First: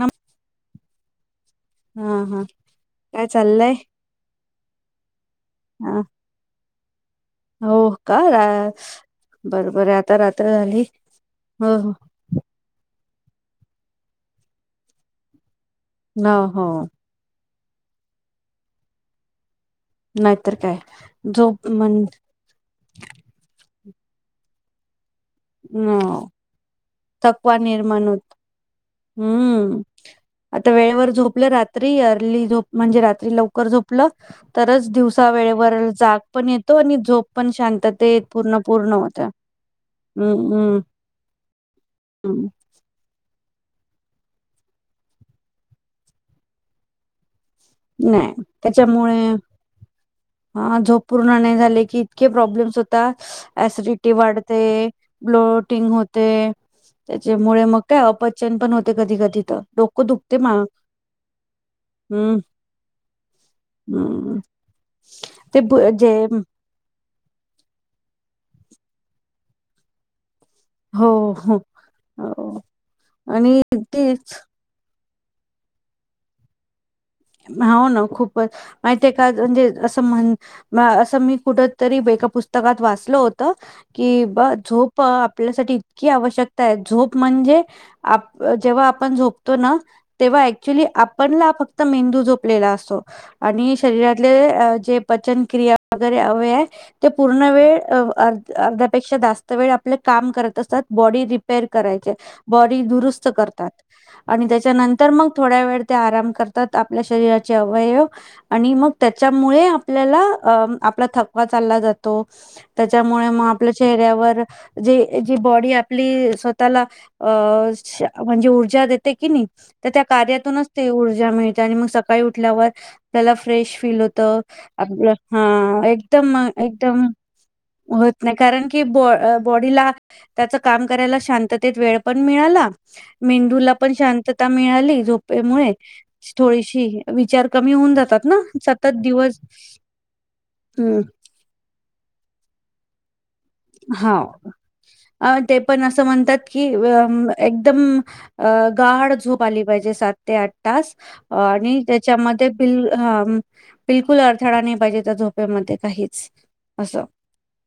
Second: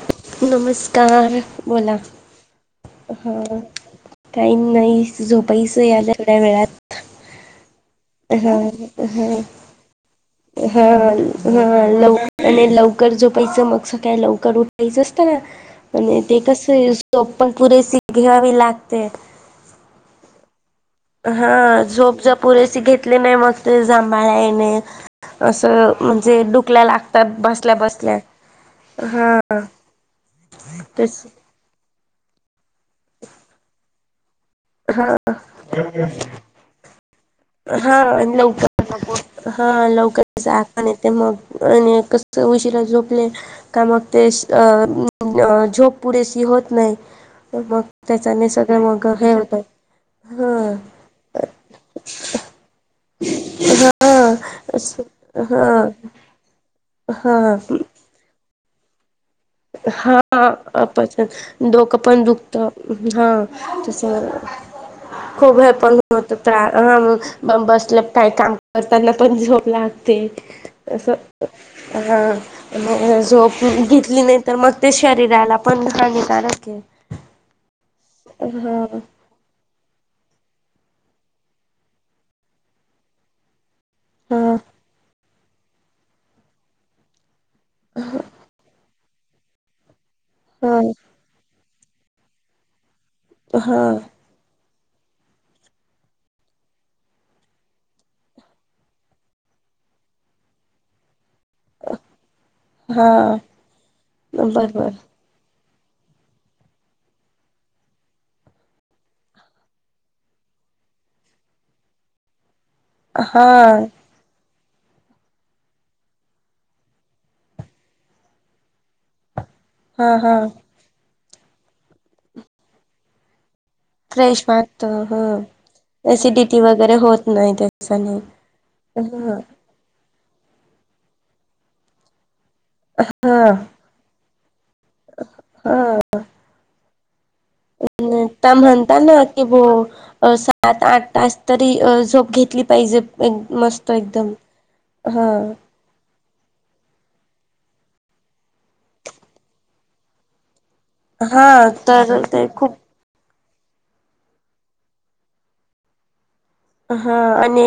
नम नमस्कार बोला हा हा काय हा चाललंय काय नाय झोपईसो हा याथड्या वेळात हो का हा हा बरोबर आहे आता हा झाली हा हो हो लवकर लवकर जो पयच मग सग का लवकर उठायचं असत ना आणि ते हो हो कस पण पुरेशी घ्यावी लागते नाहीतर काय हा झोप म्हण झोपज पुरेसे घेतली नाही मस् ते जमायले नाही. असं न म्हणजे डुकल्या लागतात थकवा बसल्या निर्माण बसल्या होत हा हम्म त तरी झोप म्हणजे रात्री लवकर झोपलं तरच हा दिवसा वेळेवर जाग पण येतो आणि झोप पण हा शांतत आणि पूर्ण पूर्ण होऊन जाते. लवकर जाग पण येते म आणि कस हम्म उशीरा झोपले का मग ते अ झोप पुरेशी होत नाही. मग नाही त्याच्याने सगळं मग त्याच्यामुळे हे होतं. हा ह झोप पूर्ण नाही झाले की इतके प्रॉब्लेम होता आशिडीती वाढते, हा ब्लोटिंग होते हा त्याच्यामुळे मग काय अपचन पण होते कधी कधी तर डोकं हा दुखते मा अपचन डोकं पण हम्म दुखतं. हा तस हम्म ते खूप हे ब- पण जे ह बसले [unintelligible] काय काम करताना पण झोप लागते. अस हो हो हा हो. आणि झोप ती घेतली नाही ते शरीराला पण हानिकारक आहे. हो ना खूपच हा मा का म्हणजे अस म्हण म असं मी कुठ तरी एका पुस्तकात वाचल होत. कि बा झोप आपल्यासाठी इतकी आवश्यकता आहे झोप म्हणजे आप जेव्हा आप आपण झोपतो ना. तेव्हा हा ऍक्च्युली आपणला फक्त मेंदू जोपलेला असतो. आणि हा शरीरातले जे पचन क्रिया वगेरे अवयव ते पूर्ण वेळ अर्ध्यापेक्षा जास्त वेळ आपल काम करत असतात ब रिपेअर करायचे बॉडी हा दुरुस्त हा करतात आणि त्यांच्या बरोबर नंतर थोडावेळ ते ते आराम करत त्यात आपल्या शरीराचे अवयव आणि मग त्याच्यामुळे आपल्याला आपला थकवा चालला जातो त्याच्यामुळे हा मग आपल्या चेहऱ्यावर जे जी बॉडी आपली स्वतःला अ म्हणजे ऊर्जा देते की नाही. तर त्या हा हा कार्यातूनच तेढ जम आणि मग सकाळी उठल्यावर त्याला फ्रेश फील होत फ्रेश वाटत आपलं ह हा एकदम एसिडिटी वगैरे एकदम होत नाही होत त्याच्याने नाही कारण की ब ह बॉडीला त्याच काम करायला शांततेत वेळ पण मिळाला हा मेंदू पण शांत मिळाली झोपेमुळे शी विचार कमी होऊन जातात ना म्हणता सतत ना दिवस की ब सात हम्म आठ तास तरी झोप घेतली पैज हा हा अ ते पण असं म्हणतात एकदम गाढ झोप आली पाहिजे सात ते आठ तास हा आणि तर ते त्याच्यामध्ये खूप बिल बिलकुल अडथळा नाही पाहिजे त्या झोप्यामध्ये काहीच असं हा आणि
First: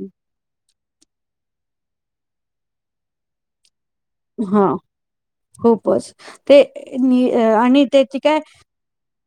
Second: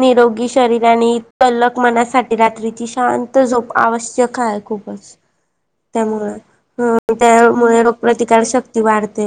निरोगी शरीरा आणि तलक मनासाठी रात्रीची शांत झोप आवश्यक आहे ह खूपच खपच त्यामुळे ह त्यामुळे आणि त्या काय रोगप्रतिकार शक्ती वाढते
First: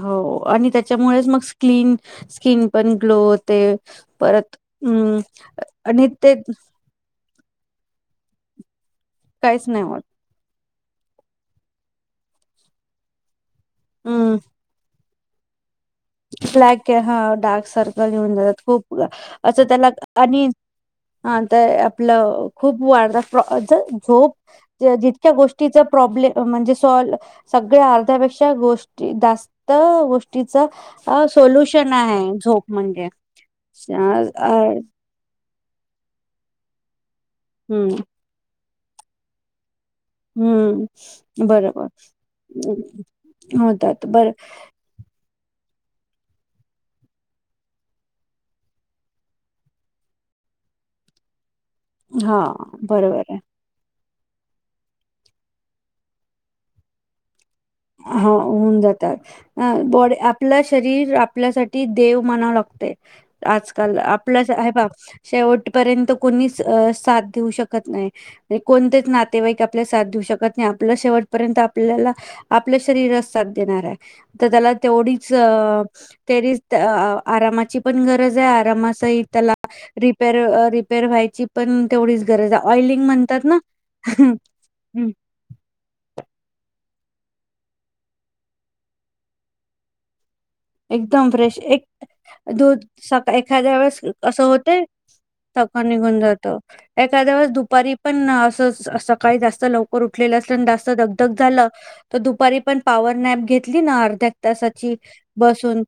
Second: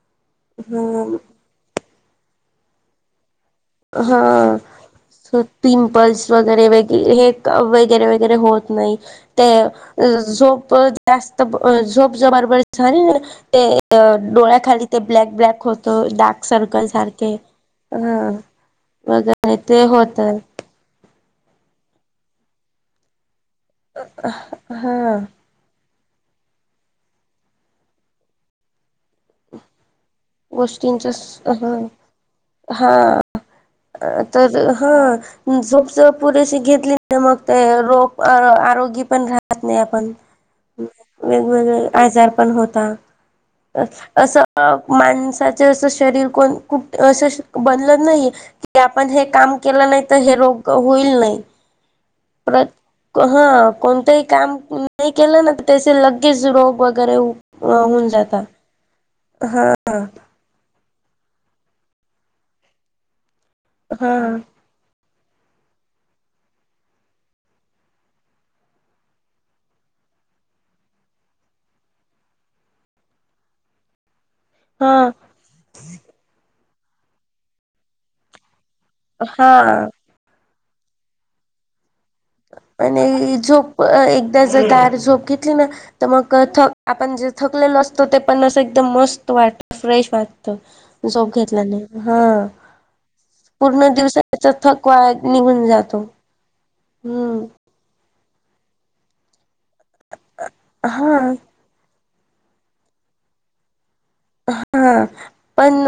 हो आणि ह त्याच्यामुळे मग स्न स्कन पण ग्लोथ हा आणि पिंपल्स ते वगैरे वगै हे वगैरे वगैरे होत नाही ते काहीच नाही होत. अ जो जास्त झोप जार प ते हम्म डोळ्या खाली ते ब्लॅ ब्लॅक हो ब्लॅक हा डार्क सर्कल हा येऊन जातात खूप वगैरे असं ते त्याला होत आणि हा तर आपलं खूप वाढत झोप हा जितक्या गोष्टीच प्राब्लेम म्हणे सगळं अर्धा पेक्ष्या गो जास्त गोष्ट तिचं गोष्टींचा अ सोल्युशन आहे झोप हा म्हणजे अ तर हा झोप स पुरेशी घेतली म ते रोप आरोग पण राहत नाही प हम्म बरोबर वेगवेगळे आजार पण होता होतात बरं असं माणसाच अस शरीर कोण कुठ अस बनल नाही की आपण हे काम केलं नाही तर हे रोग होईल नाही हां, प्र बरोबर आहे. हा कोणतही काम नाही केलं ना पैसे लगेच रोग वगैरे होऊन हा जाता होऊन जात हा आप शरीर आपल्यासाठी देव म्हणा लागते आजकाल हा आपलंच आहे बा शेवटपर्यंत कोणीच साथ देऊ शकत नाही कोणतेच नातेवाईक आपल्या साथ देऊ शकत नाही आपलं शेवटपर्यंत आपल्याला आपल्या शरीरात साथ देणार आहे तर त्याला हा तेवढीच तेरी आरामाची पण गरज आहे क्रमस इेतला हा रिपेर रिपेअर व्हायची प आणि झोप एकदा जर दार हं, झोप घेतली ना तर मग थ आपण जे थकलेल असतो ते पण असं एकदम मस्त वाटत फ्रेश वाटत एकदम झोप फ्रेश घेतल्याने एक हा दूध सका एखाद्या पूर्ण वेळेस कं दिवसाचा होते थकवा निघून सका जातो निघून जातो हम्म एखाद्यावेळेस दुपारी पण असं असं काहीच असत लवकर उठलेलं असलं आणि जास्त हा गधग झालं तर दुपारी पण पॉवर नॅप घेतली ना अर्ध त्याक्ता साची हा पण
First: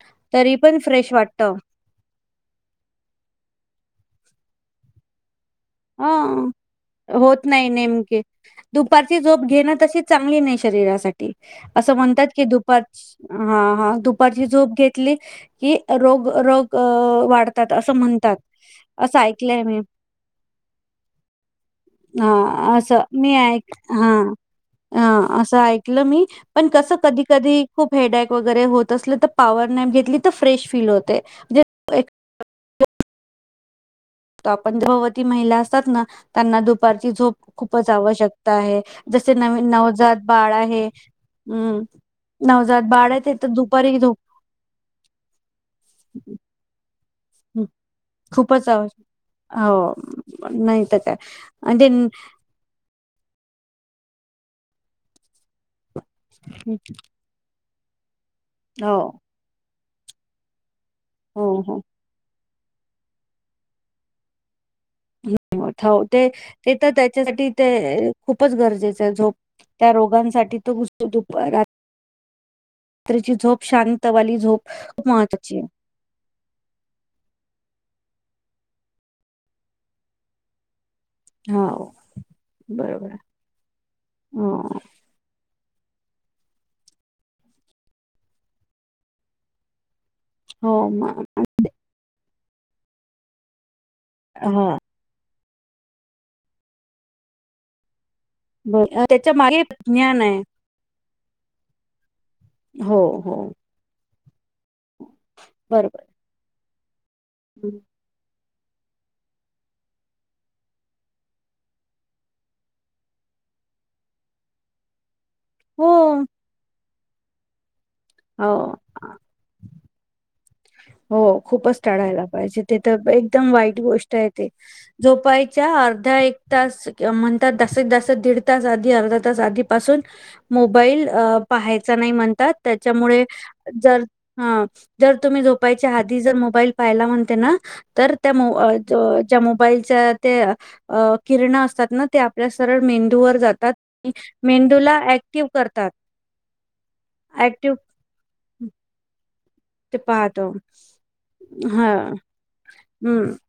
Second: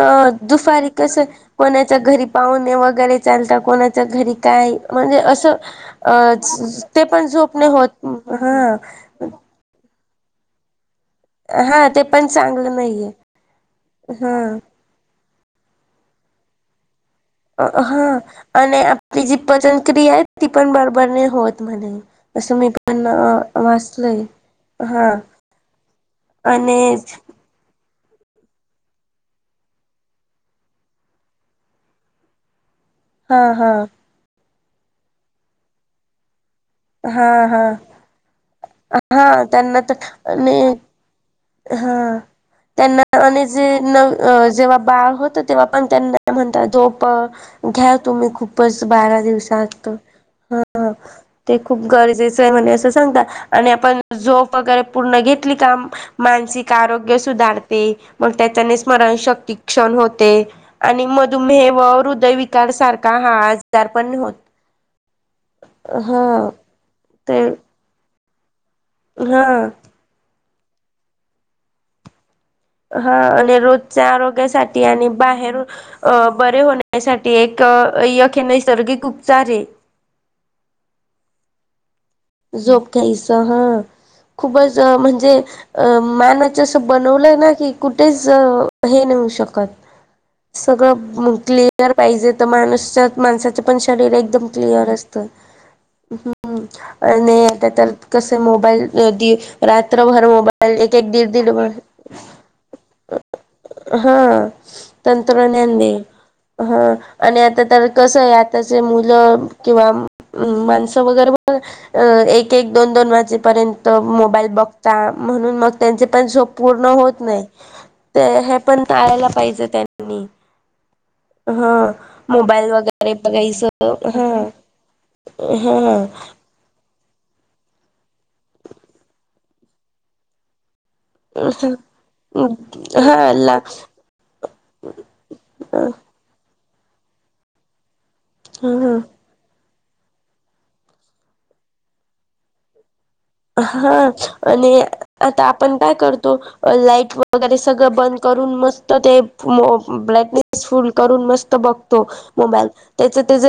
दुफारी कस कोणाच्या घरी पाहुणे वगैरे चालता कोणाच्या.. घरी काय म्हणजे असं अ हं ते पण होत झोपने नाही होत नेमके हा दुपारची झोप घेणं तशी चांगली नाही शरीरासाठी. हा असं ते म्हणतात पण की चांगलं दुपार नाहीये हा हा दुपारची झोप घेतली कि रोग रोग अ वाढतात असं हा म्हणतात. आणि असं आपली जी ऐकलंय मी. पचन क्रिया आहेत ती पण बरोबर नाही होत म्हणे असं मी हा पण मी ऐक हा वाचलय हा असं ऐकलं मी पण आणि कसं कधी कधी खूप हेडॅक वगैरे होत असलं तर पॉवर नैम घेतली तर फ्रेश फील होते म्हणजे एक हा हा. त आपण ध्रुवती महिला असतात ना, त्यांना दुपारची हा झोप हा खूपच आवश्यक. आहे जसे हा नंग त्यांना तर नवजात बाळ आणि आहे. हम्म हा नवजात त्यांना बाळ आहे ते आणि तर जे दुपारी नव झोप अ जेव्हा बाळ होत तेव्हा पण त्यांना म्हणतात झोप प हं, घ्या तुम्ही खूपच बारा दिवसात हो नाही ह तर काय ते खूप म्हणजे गरजेचं आहे म्हणे असं सांगता. आणि आपण झोप वगैरे पूर्ण घेतली काम मानसिक आरोग्य सुधार ते. पण त्याच्याने हो स्मरणशक्ती क्षण होते. आणि हो मधुमेह हो व हृदय विक कार सारखा [unintelligible] हा आजार पण होत [unintelligible] ह हो ते हा ते तर त्याच्यासाठी ते खूपच गरज. त्याच्या झोप हा त्या रोगांसाठी. तो गुसतो दुपारात. हा आणि रोजच्या झोप आरोग्यासाठी खूप आणि बाहेर महत्वाची आहे अ बरे होण्यासाठी एक य के नैसर्गिकिक उपचारहे. हाव. झोप घ्यायस ह खूपच हो अ म्हणजे अ मानाचसं बनवलं ना की कुठेच हे नऊ शकत. सगळं म क्लिअर पाहिजेत. त माणूसच्यात माणसाच्या पण शरीर एकदम हा क्लिअर असत. हम्म. अ नाहीआता तर. कसे ब मोबाईल [unintelligible] त्याच्या कधी मागे ज्ञान रात्रभर आहे मोबाईल एक एक दिड दिड बर हो हो. हा. तंत्रज्ञानने बरोबर हा. आणि आता तर कस यात. त्याचे मुल किंवा माणस वगैरे पण अ एक एक दोन दोन वाजेपर्यंत मोबाईल बघता म्हणून मग हो त्यांचे पण झोप पूर्ण होत नाही ते हे पण टळायला पाहिजे त्यांनी. ह हो खूपच हा टळायला पाहिजे मोबाईल ते तर वगैरे एकदम वाईट बघायचं गोष्ट आहे हा ते झोपायच्या हा अर्धा एक तास म्हणतात जास्तीत जास्त म्हणतात दीड तास आधी अर्धा तास आधी पासून मो बैल अ पाहायचा नाही म्हणतात त्याच्यामुळे हा ला जर हे तर तूम्ही ह झोपायच्या आधी जर मोब मोबाईल पाहाला म्हणते ना तर त्या मो अ ज्या मोबाईल त्याच त्या किरन असतात ना ते आपल्या सरळ मेंदू हा आणि आता ऍक्टिव्ह आपण करतात काय करतो लाईट वगैरे ऍक्टिव्ह सगळ बंद करून मस्त ते मो ते पाहतो ब्राईटनेस फुल करून मस्त हा बघतो मोबाईल त्याच हम्म त्याच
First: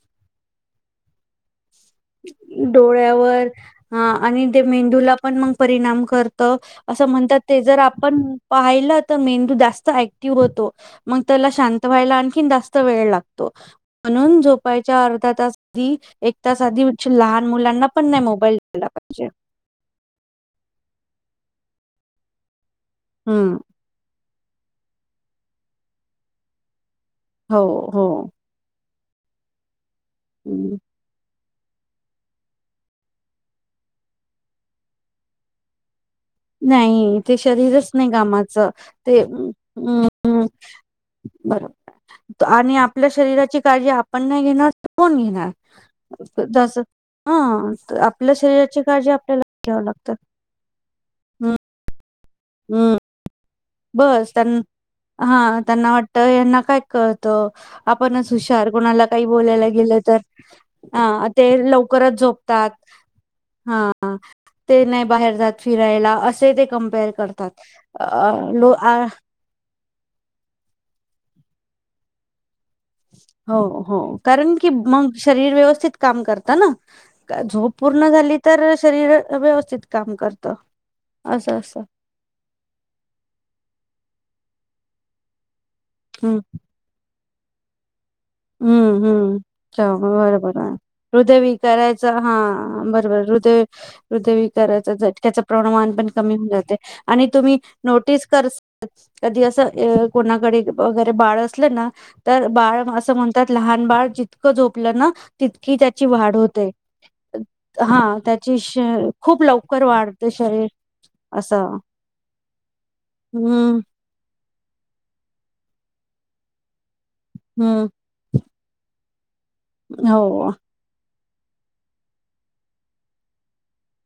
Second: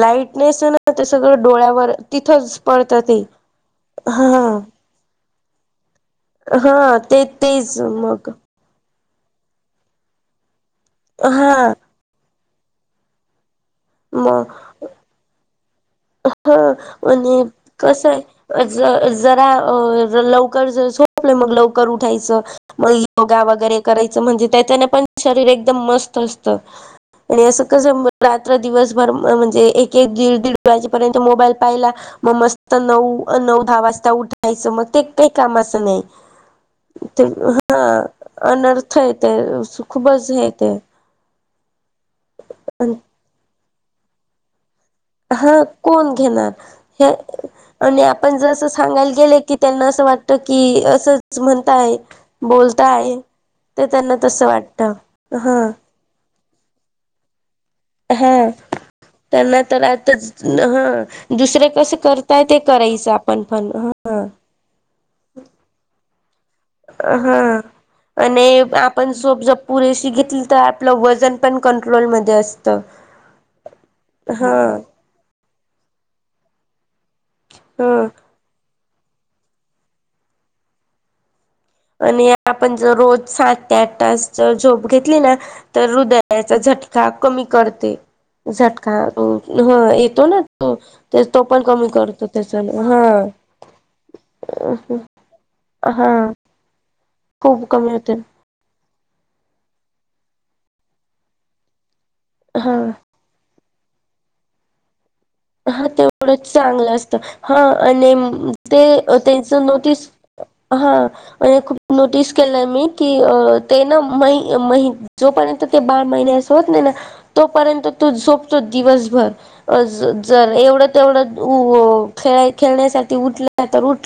लाईटनेस य ना ते सगळ डोळ्यावर तिथंच पडतं ते डोळ्यावर हा आणि ते मेंदूला हा पण म परिणाम करत हा अस म्हणतात ते जर तेच आपण मग पाहिल तर मेंदू जास्त ऍक्टिव्ह होतो. मग त्याला हा शांत व्हायला जास्त वेळ लागतो. म्हणून मग झोपायच्या अर्धा तास ी एक तास आधी लहान मुलांना कस पण नाही मोबाईल हे द्यायला पाहिजे जरा लवकर आपलं मग लवकर उठायचं. मग योगा हम्म वगैरे करायचं म्हणजे त्या त्याने पण शरीर एकदम मस्त असत. आणि हो असं कसं हो रात्र दिवस म्हजे एक हम्म. वजेपर्यंत मोबाईल पाहिला मग मस्त नऊ, नऊ, दहा वाजता उठायचं मग ते काही काम असं नाही. नाही ते शरीरच नाही कामाचं अनर्थ आहे ते अ खूपच हे ते बर. आणि आपल्या शरीराची काळजी आपण नाही घेणार त हा कोण घेणार हे हा आणि आपल्या आपण जसं शरीराची काळजी सांगायला गेले आपल्याला की घ्याव त्यांना असं लागत वाटत की असं असं म्हणताय. हो. हम्म बोलताय. ते त्यांना बस तसं त्यां वाटतं हा त्यांना वाटतय यांना काय कळतं? आपणच हा हुशार कोणाला काही त्यांना बोलायला गेलं तर आताच हा आ ते दुसरे कसे लवकरच करताय ते झोपतात. करायचं आपण पण हा ते नाही बाहेर जात फिरायला अस. ते ते कंपेअर हा करतात. आणि आ आपण झोप जर पुरेशी घेतली तर आपलं वजन पण कंट्रोलमध्ये अस हो हो कारण की मग शरीर व्यवस्थित काम करतात. का झोप हा पूर्ण झाली तर तशी शरीर व्यवस्थित काम करत. अस आणि आपण ज रोज सात ते आठ तास जर झोप घेतली ना तर हम् हृदयाचा झटका कमी करते. झटका हम्म, हम्म ह च बरोबर येतो हाय ना बघा. तो तर हृदय तो पण कमी विकारायच करतो हा त्याच्यान बरोबर हृदय, हृदय विकारायच हा. झटका. प्रणमान पण हा कमी होऊन जाते. आणि तुम्ही खूप कमी होते नोटीस कर कधी असं कोणाकडे वगैरे बाळ असले ना तर हा. बाळन असं म्हणतात लहान बाळ जितकं झोपलं ना तितकी हा त्याची वाढ तेवढंच होते चांगलं असतं हा आणि म त्याची श ते खूप तेच लवकर नोटीस वाढते शरीर हा आणि असं खूप नोटीस केलं मी की अ हम्म ते ना मई महि जोपर्यंत ते बाळ महिन्याचं होत नाही ना तोपर्यंत हम्म तो झोपतो दिवसभर. [inaudible] अज द जर हो एवढं तेवढं उ खेळ खेळण्यासाठी उठल्या तर उठ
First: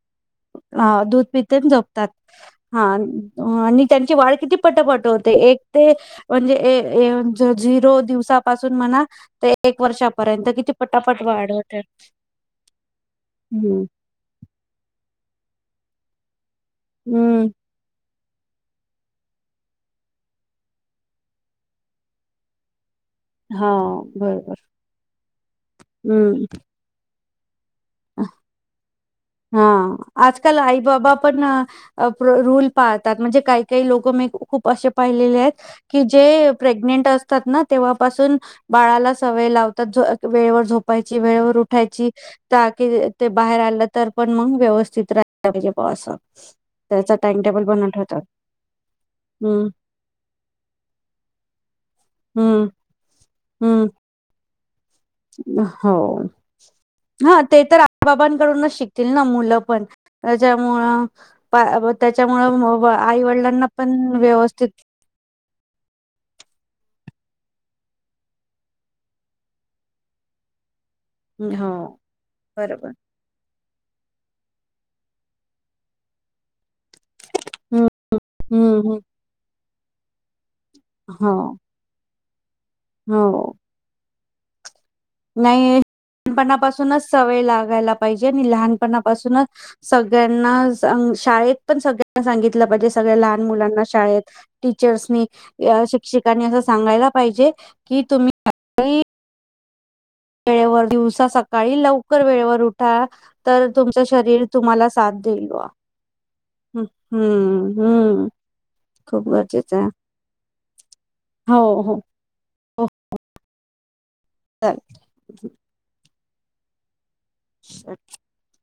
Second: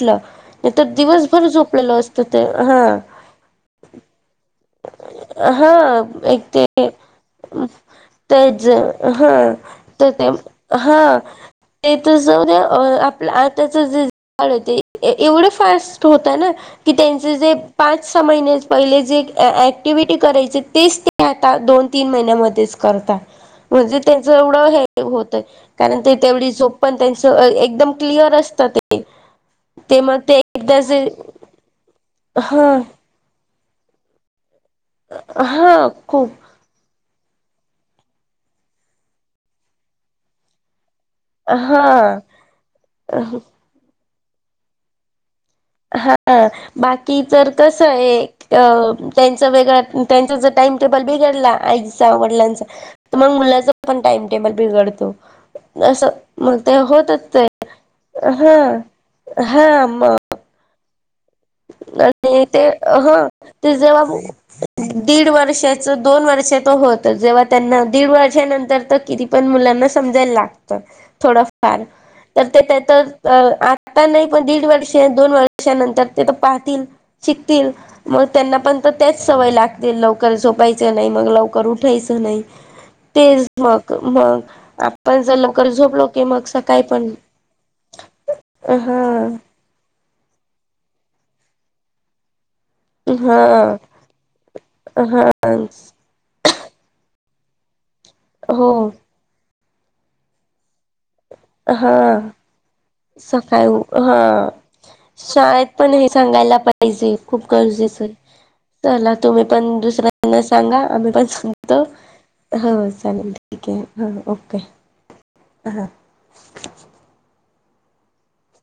हा दूध पित नं जोपतात असतं ते हा आणि त्यांची वाढ किती पटापटा होते. एक हा ते एक म्हणजे ए ते येचा झिरो तेच दिवसापासून म्हणा हा ते एक तर ते वर्षापर्यंत किती पट हा ते तर जाऊ दे. अ आपलं आत्ता हं, चं जे झालं ते ए एवढं फास्ट होतंय ना? की त्यांचे हं. जे पाच सं महिने पहिले जे ऍक्टिव्हिटी करायचे तेच ते आता दोन-तीन महिन्यामध्येच करता म्हणजे हां, त्यांच बरोबर. एवढं हे होतय ते तेवढी हं. झोप पण ती [unintelligible] एकदम क्लिअर असतं ते हा ते मग ते आजकाल आई एकदा जे बाबा पण रूल हा पाळतात म्हणजे काही कही लोकं में खूप खूप असे पाहिलेले आहेत हा की खूप जे प्रेग्नेंट अस ना तेव्हापासून बाळाला सवय लावतात वेळेवर झोप झोपायची, वेळ वेळेवर हा उठायची, जागे ते बाहेर आलं तर पण मग व्यवस्थित रा हा बाकी तर टाईमटेबल तंस बनवून हे. ठेवतात. त्यांच हं, वेगळ त्यांचा ज टाइमटेबल बिघडला आईचा वडलांचा हं, तं मग मुलांचं हं. पण टाइम टेबल बघड हो, ते तर आई हा बाबांकडूनच शिकतील ना मुलं पण हा मग ज्यामुळं आणि ते ह आई-वडिलांना ते पण जेव्हा व्यवस्थित दीड वर्षाच दोन वर्षाच होत. जेव्हा, त्यांना दीड वर्षानंतर तर किती पण मुलांना समजायला ला थोडं हो फार तर ते बरोबर तर आत्ता नाही पण दीड वर्ष दोन वर्षानंतर ते तर पाहतील. शिकतील हम्म मग त्यांना पण तर हम्म हम्म तेच सवय लाग ते लवकर स पायचं नाही मग हो लवकर उठायचं नाही. हो तेच मग मग [unintelligible] लवकर नाही झोपलो की मग सकाळी लानपणापासूनच पण सवय लागायला पाहिजे, आणि हा लहानपणापासूनच सग सगळ्यांना, शाळेत पण सगळ्यांना, सांगित तल पाहिजे सगळ्या लहान हा मुलांना शाळेत टीचर्सनी हा शिक्षीकानी अस सांगायला पाहिजे की हो तुम्ही वेळेवर दिवस हा तर सकाळी तुमचं हा शरीर तुम्हाला साथ देईल शाळेत बुवा पण हे सांगायला हम्म पाहिजे, खूप हम्म गरजेचं हे हम्म. चला खूप तुम्ही गरजेचं पण आहे दुसऱ्यांना सांगा आम्ही पण हो सांगतो हो हो चालेल. ठीक हे. ह ओके चालेल अंहा [unintelligible]